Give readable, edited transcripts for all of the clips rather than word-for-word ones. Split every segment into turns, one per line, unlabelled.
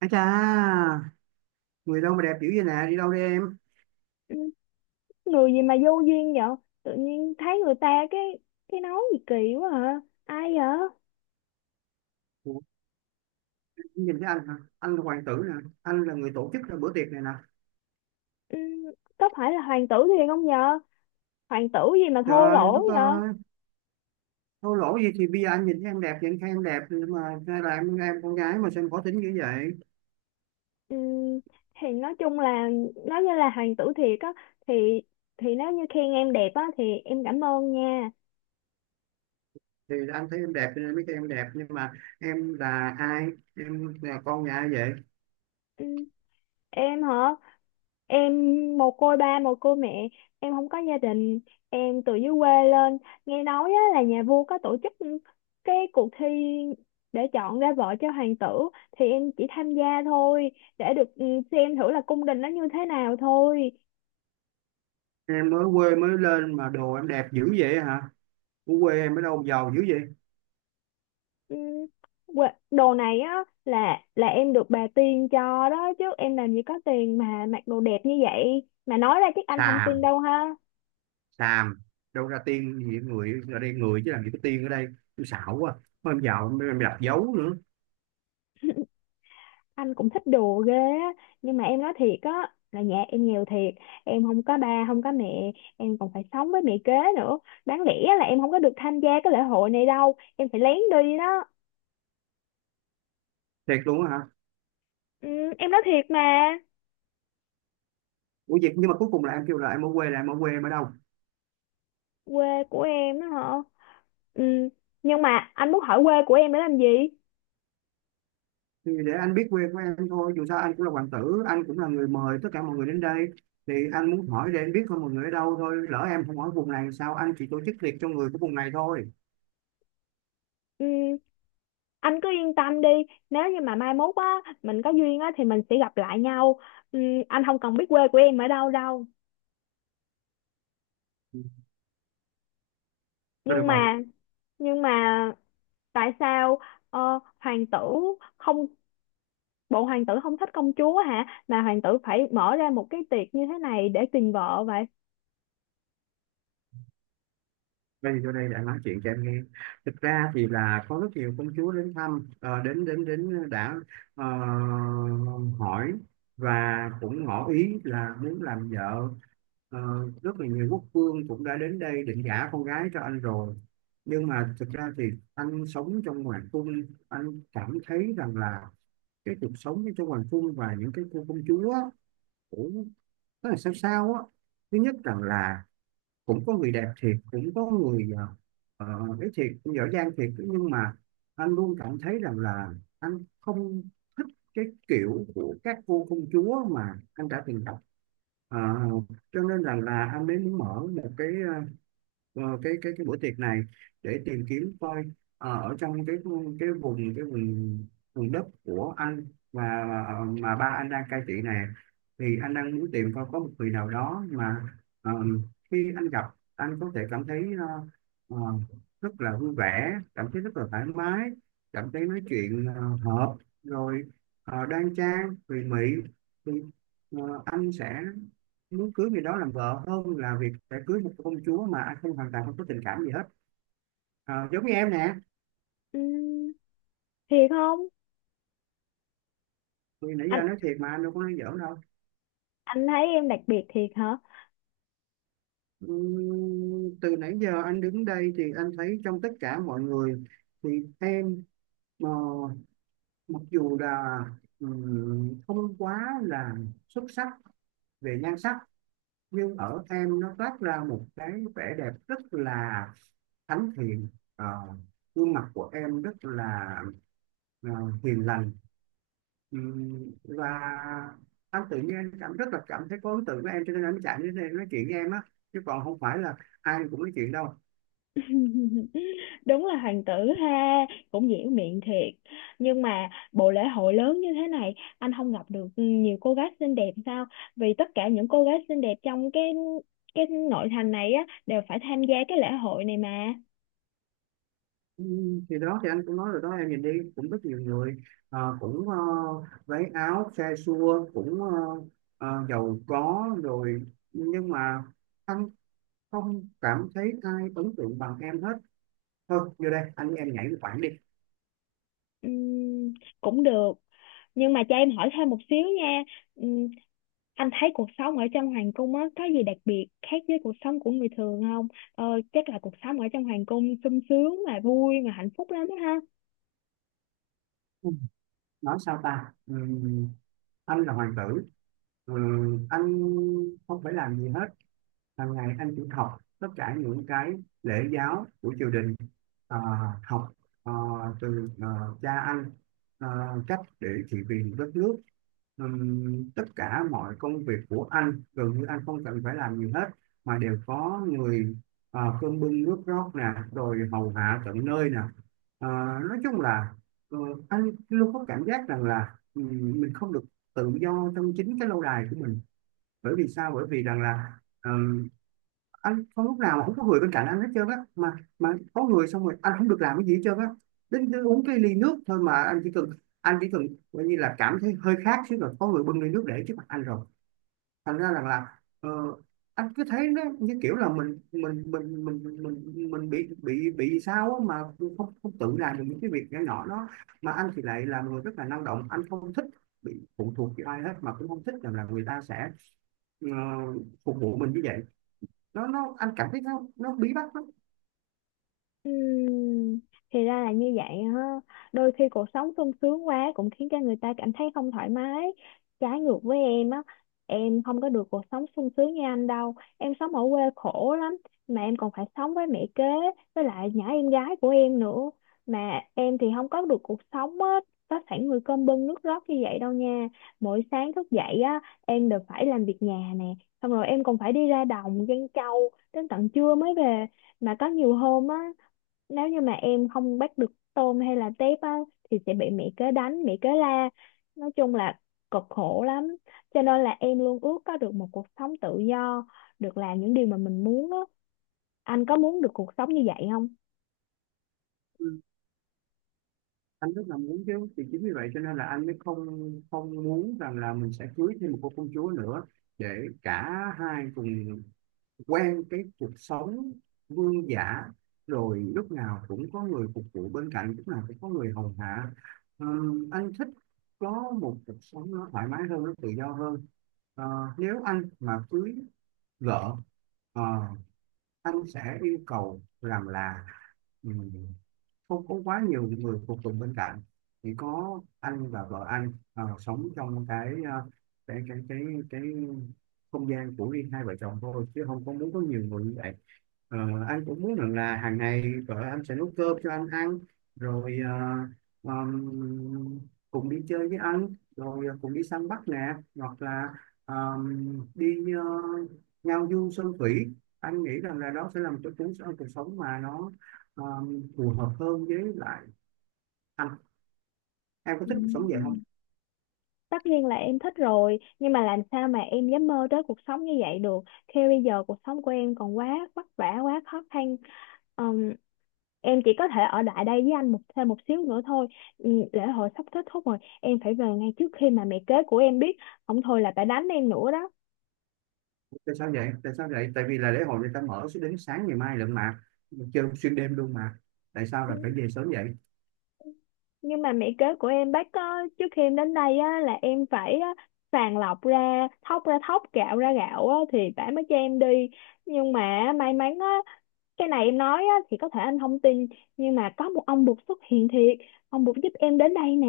À cha, người đâu mà đẹp dữ vậy nè, đi đâu đi em?
Ừ, người gì mà vô duyên vậy. Tự nhiên thấy người ta cái nói gì kỳ quá, hả? Ai vậy?
Ủa, em nhìn thấy anh hả? Anh là hoàng tử nè, anh là người tổ chức ra bữa tiệc này nè.
Ừ, có phải là hoàng tử thiền không nhờ? Hoàng tử gì mà
Trời
thô
ơi,
lỗ
đất
vậy?
ơi, thô lỗ gì thì bây giờ anh nhìn thấy em đẹp, vậy anh khen em đẹp, nhưng mà hay là em con gái mà sao em khó tính như vậy?
Ừ, thì nói chung là nói như là hoàng tử thiệt á, thì thì nếu như khen em đẹp á thì em cảm ơn nha.
Thì anh thấy em đẹp cho nên mới khen em đẹp, nhưng mà em là ai? Em là con nhà ai vậy?
Ừ, em hả? Em mồ côi ba mồ côi mẹ, em không có gia đình, em từ dưới quê lên. Nghe nói á, là nhà vua có tổ chức cái cuộc thi để chọn ra vợ cho hoàng tử, thì em chỉ tham gia thôi, để được xem thử là cung đình nó như thế nào thôi.
Em mới quê mới lên mà đồ em đẹp dữ vậy hả? Ở quê em ở đâu mà giàu dữ vậy?
Ừ, đồ này á là em được bà tiên cho đó, chứ em làm gì có tiền mà mặc đồ đẹp như vậy, mà nói ra chắc anh không tin
Xàm,
đâu ha.
xàm, đâu ra tiên gì, người ở đây người chứ làm gì có tiên ở đây. Tôi xạo quá, mới em vào mới em đặt dấu nữa.
Anh cũng thích đùa ghê á, nhưng mà em nói thiệt á là nhà em nghèo thiệt, em không có ba không có mẹ, em còn phải sống với mẹ kế nữa. Đáng lẽ là em không có được tham gia cái lễ hội này đâu, em phải lén đi đó.
Thiệt luôn á hả?
Ừ, em nói thiệt mà.
Ủa vậy nhưng mà cuối cùng là em kêu là em ở quê, là em ở quê em ở đâu?
Quê của em á hả? Ừ, nhưng mà anh muốn hỏi quê của em để làm gì?
Thì để anh biết quê của em thôi, dù sao anh cũng là hoàng tử, anh cũng là người mời tất cả mọi người đến đây. Thì anh muốn hỏi để anh biết thôi mọi người ở đâu thôi, lỡ em không hỏi vùng này sao, anh chỉ tổ chức tiệc cho người của vùng này thôi.
Ừ, anh cứ yên tâm đi, nếu như mà mai mốt á mình có duyên á thì mình sẽ gặp lại nhau. Ừ, anh không cần biết quê của em ở đâu đâu.
Thôi được
nhưng
rồi,
mà nhưng mà tại sao ờ, hoàng tử không, bộ hoàng tử không thích công chúa hả, mà hoàng tử phải mở ra một cái tiệc như thế này để tìm vợ vậy?
đây thì vô đây đã, nói chuyện cho em nghe. Thực ra thì là có rất nhiều công chúa đến thăm, đến đến đến đã, ờ, hỏi, và cũng ngỏ ý là muốn làm vợ. Ờ, Rất là nhiều quốc vương cũng đã đến đây định gả con gái cho anh rồi, nhưng mà thực ra thì anh sống trong hoàng cung, anh cảm thấy rằng là cái cuộc sống trong hoàng cung và những cái cô công chúa á, cũng rất là sao sao á. Thứ nhất rằng là cũng có người đẹp thiệt, cũng có người ờ, ấy thiệt, cũng giỏi giang thiệt, nhưng mà anh luôn cảm thấy rằng là anh không thích cái kiểu của các vua công chúa mà anh đã từng đọc. Ờ, cho nên rằng là anh mới muốn mở một cái cái buổi tiệc này để tìm kiếm coi ở trong cái vùng vùng đất của anh, và mà ba anh đang cai trị này, thì anh đang muốn tìm coi có một người nào đó mà ờ, khi anh gặp, anh có thể cảm thấy ờ, rất là vui vẻ, cảm thấy rất là thoải mái, cảm thấy nói chuyện hợp rồi, đoan trang tùy mị, thì anh sẽ muốn cưới người đó làm vợ hơn là việc phải cưới một công chúa mà anh không hoàn toàn không có tình cảm gì hết. À, giống như em nè.
Ừm, thiệt không?
Thì nãy giờ
anh
nói thiệt mà, anh đâu có nói giỡn đâu.
anh thấy em đặc biệt thiệt hả?
Từ nãy giờ anh đứng đây thì anh thấy trong tất cả mọi người thì em ờ, mặc dù là không quá là xuất sắc về nhan sắc, nhưng ở em nó toát ra một cái vẻ đẹp rất là thánh thiện. Ờ, Gương mặt của em rất là ờ, hiền lành. Và anh tự nhiên anh cảm rất là cảm thấy có ấn tượng với em, cho nên anh mới chạy đến đây anh nói chuyện với em á, chứ còn không phải là ai cũng nói chuyện đâu.
Đúng là hoàng tử ha, cũng diễn miệng thiệt. Nhưng mà bộ lễ hội lớn như thế này anh không gặp được nhiều cô gái xinh đẹp sao? Vì tất cả những cô gái xinh đẹp trong cái nội thành này á đều phải tham gia cái lễ hội này mà.
Thì đó thì anh cũng nói rồi đó, em nhìn đi, cũng rất nhiều người cũng váy áo xe xua, cũng giàu có rồi, nhưng mà anh không cảm thấy ai ấn tượng bằng em hết. Thôi vô đây anh với em nhảy một khoảng đi.
Ừm, cũng được, nhưng mà cho em hỏi thêm một xíu nha. Ừm, anh thấy cuộc sống ở trong hoàng cung á có gì đặc biệt khác với cuộc sống của người thường không? Ờ, Chắc là cuộc sống ở trong hoàng cung sung sướng mà vui mà hạnh phúc lắm đó ha.
Ừ. Nói sao ta, anh là hoàng tử. Anh không phải làm gì hết, hàng ngày anh chỉ học tất cả những cái lễ giáo của triều đình, à, học à, từ cha anh à, cách để trị vì đất nước. Tất cả mọi công việc của anh gần như anh không cần phải làm gì hết, mà đều có người, cơm bưng nước rót nè, rồi hầu hạ tận nơi nè. à, nói chung là ờ, anh luôn có cảm giác rằng là mình không được tự do trong chính cái lâu đài của mình. Bởi vì sao? Bởi vì rằng là um, anh không lúc nào không có người bên cạnh anh hết trơn á mà có người xong rồi anh không được làm cái gì hết trơn á. Đến, đến uống cái ly nước thôi, mà anh chỉ cần coi như là cảm thấy hơi khát chứ, rồi có người bưng ly nước để trước mặt anh rồi. Thành ra rằng là anh cứ thấy nó như kiểu là mình bị sao á mà, không không tự làm được những cái việc nhỏ nhỏ đó. Mà anh thì lại là người rất là năng động, anh không thích bị phụ thuộc vào ai hết, mà cũng không thích rằng là người ta sẽ ờ, phục vụ mình như vậy. Nó, anh cảm thấy nó bí bách lắm.
Ừm, thì ra là như vậy ha. Đôi khi cuộc sống sung sướng quá cũng khiến cho người ta cảm thấy không thoải mái. Trái ngược với em á, em không có được cuộc sống sung sướng như anh đâu. Em sống ở quê khổ lắm, mà em còn phải sống với mẹ kế, với lại nhỏ em gái của em nữa. Mà em thì không có được cuộc sống á, có sẵn người cơm bưng nước rót như vậy đâu nha. Mỗi sáng thức dậy á, em đều phải làm việc nhà nè. Xong rồi em còn phải đi ra đồng giăng trâu đến tận trưa mới về, mà có nhiều hôm á, nếu như mà em không bắt được tôm hay là tép á thì sẽ bị mẹ kế đánh mẹ kế la. Nói chung là cực khổ lắm, cho nên là em luôn ước có được một cuộc sống tự do, được làm những điều mà mình muốn á. Anh có muốn được cuộc sống như vậy không?
Ừ. Anh rất là muốn chứ, thì chính vì vậy cho nên là anh mới không không muốn rằng là mình sẽ cưới thêm một cô công chúa nữa, để cả hai cùng quen cái cuộc sống vương giả, rồi lúc nào cũng có người phục vụ bên cạnh, lúc nào cũng có người hầu hạ. Ờ, anh thích có một cuộc sống nó thoải mái hơn, nó tự do hơn. Ờ, Nếu anh mà cưới vợ, ờ, anh sẽ yêu cầu rằng là ừ, không có quá nhiều người phục tùng bên cạnh, chỉ có anh và vợ anh sống trong cái cái cái cái không gian của riêng hai vợ chồng thôi, chứ không có muốn có nhiều người như vậy. Ờ, anh cũng muốn rằng là hàng ngày vợ anh sẽ nấu cơm cho anh ăn, rồi ờm, cùng đi chơi với anh, rồi cùng đi săn bắt nè, hoặc là ờm, đi ngao du sơn thủy. Anh nghĩ rằng là đó sẽ là một cái cuộc sống mà nó ờ, phù hợp hơn với lại anh. Em có
Ừ.
thích cuộc sống vậy không?
Tất nhiên là em thích rồi, nhưng mà làm sao mà em dám mơ tới cuộc sống như vậy được, khi bây giờ cuộc sống của em còn quá vất vả quá khó khăn. Em chỉ có thể ở lại đây với anh một thêm một xíu nữa thôi. Ừ, lễ hội sắp kết thúc rồi, em phải về ngay trước khi mà mẹ kế của em biết, không thôi là phải đánh em nữa đó.
Tại sao vậy? Tại vì là lễ hội người ta mở sẽ đến sáng ngày mai lận mà, chơi xuyên đêm luôn mà, tại sao
Ừ,
là phải về sớm vậy?
nhưng mà mẹ kế của em bác có, trước khi em đến đây á, là em phải á, sàng lọc ra thóc gạo ra gạo á, thì bà mới cho em đi. Nhưng mà may mắn á, cái này em nói á, thì có thể anh không tin, nhưng mà có một ông bụt xuất hiện thiệt, ông bụt giúp em đến đây nè,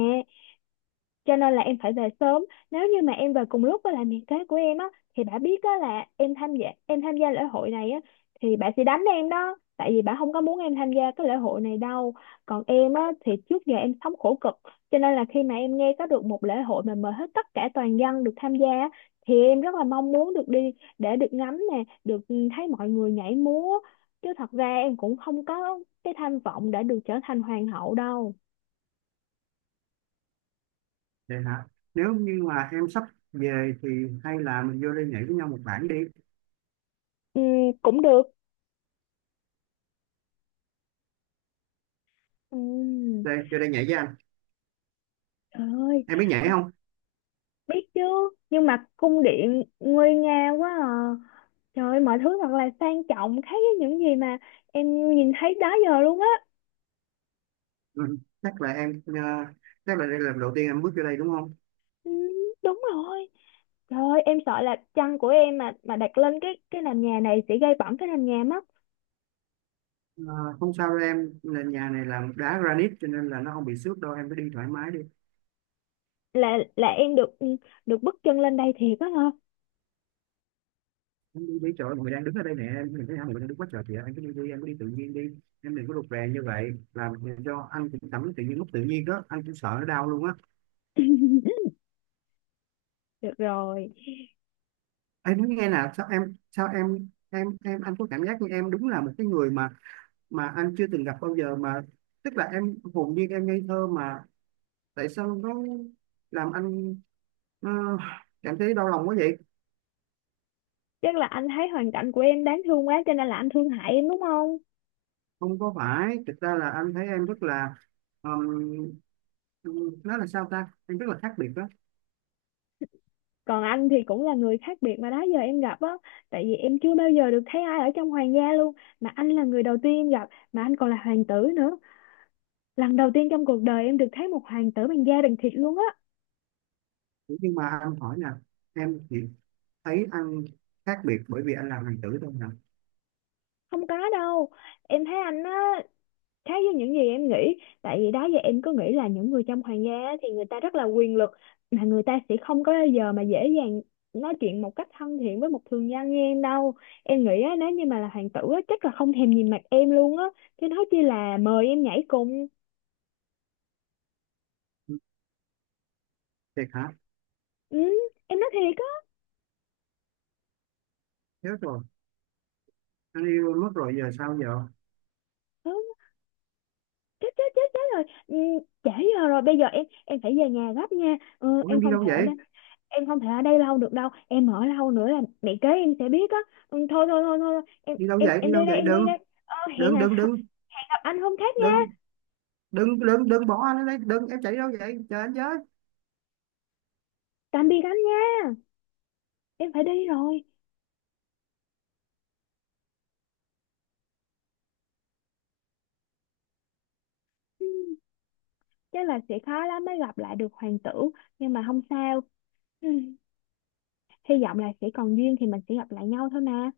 cho nên là em phải về sớm. Nếu như mà em về cùng lúc với lại mẹ kế của em á, thì bà biết á là em tham gia lễ hội này á, thì bà sẽ đánh em đó, tại vì bà không có muốn em tham gia cái lễ hội này đâu. Còn em á thì trước giờ em sống khổ cực, cho nên là khi mà em nghe có được một lễ hội mà mời hết tất cả toàn dân được tham gia á, thì em rất là mong muốn được đi, để được ngắm nè, được thấy mọi người nhảy múa, chứ thật ra em cũng không có cái tham vọng để được trở thành hoàng hậu đâu.
Vậy hả? Nếu như mà em sắp về thì hay là mình vô đây nhảy với nhau một bản đi.
Ừ, cũng được. Ừ.
Đây, vô đây nhảy với anh.
Trời ơi,
Em biết nhảy
con
không?
biết chứ. Nhưng mà cung điện nguy nga quá à. Trời ơi, mọi thứ thật là sang trọng, khác với những gì mà em nhìn thấy đó giờ luôn á.
Ừ. Chắc là em chắc là đây là lần đầu tiên em bước vô đây đúng không?
Ừ, đúng rồi. Trời ơi, em sợ là chăn của em mà đặt lên cái nền nhà này sẽ gây bẩn cái nền nhà mất.
Ờ, không sao đâu em, là nhà này làm đá granite cho nên là nó không bị xước đâu, em cứ đi thoải mái đi.
Là em được được bước chân lên đây thiệt á hả?
Em đi đi, trời ơi, mọi người đang đứng ở đây nè, em nhìn thấy hai người đang đứng quá trời kìa, anh cứ đi đi, em cứ đi tự nhiên đi. Em đừng có rụt rè như vậy làm cho anh cũng cảm tự nhiên, lúc tự nhiên đó anh cũng sợ nó đau luôn á.
Được rồi.
Em nói nghe nè, sao em em anh có cảm giác như em đúng là một cái người mà anh chưa từng gặp bao giờ mà, tức là em hồn nhiên em ngây thơ mà, tại sao nó làm anh ờ, cảm thấy đau lòng quá vậy?
Chắc là anh thấy hoàn cảnh của em đáng thương quá, cho nên là anh thương hại em đúng không?
Không có phải, thực ra là anh thấy em rất là ờm, nó là sao ta, em rất là khác biệt đó.
Còn anh thì cũng là người khác biệt mà đó giờ em gặp á, tại vì em chưa bao giờ được thấy ai ở trong hoàng gia luôn, mà anh là người đầu tiên em gặp, mà anh còn là hoàng tử nữa. Lần đầu tiên trong cuộc đời em được thấy một hoàng tử bằng da bằng thịt luôn á.
Nhưng mà anh hỏi nè, em chỉ thấy anh khác biệt bởi vì anh làm hoàng tử thôi nè?
Không có đâu, em thấy anh á, khác với những gì em nghĩ, tại vì đó giờ em cứ nghĩ là những người trong hoàng gia á thì người ta rất là quyền lực, mà người ta sẽ không có bao giờ mà dễ dàng nói chuyện một cách thân thiện với một thường dân như em đâu. Em nghĩ á, nếu như mà là hoàng tử á, chắc là không thèm nhìn mặt em luôn á, chứ nói chi là mời em nhảy cùng.
Thiệt hả?
Ừ, em nói thiệt á.
Chết rồi, anh yêu mất rồi, giờ sao giờ?
Ừ, chết chết chết chết rồi, ừ, trễ giờ rồi, bây giờ em phải về nhà gấp nha, ừ,
Ủa em
em
đi
không
đâu
thể ở
vậy?
đây, em không thể ở đây lâu được đâu, em ở lâu nữa là mẹ kế em sẽ biết á. Ừ, thôi thôi thôi thôi, em
đi đâu
em
vậy
em
đi
đi
đâu
đây,
vậy
em đi
Đừng
đây. ờ, hẹn
đừng
à,
đừng đừng
Hẹn gặp anh hôm khác
đừng
nha.
đừng đừng đừng bỏ anh ở đây, đừng, em chạy đi đâu vậy, chờ anh với.
Tạm biệt anh nha, em phải đi rồi. Ừ, chắc là sẽ khó lắm mới gặp lại được hoàng tử, nhưng mà không sao. Ừ, hy vọng là sẽ còn duyên thì mình sẽ gặp lại nhau thôi mà.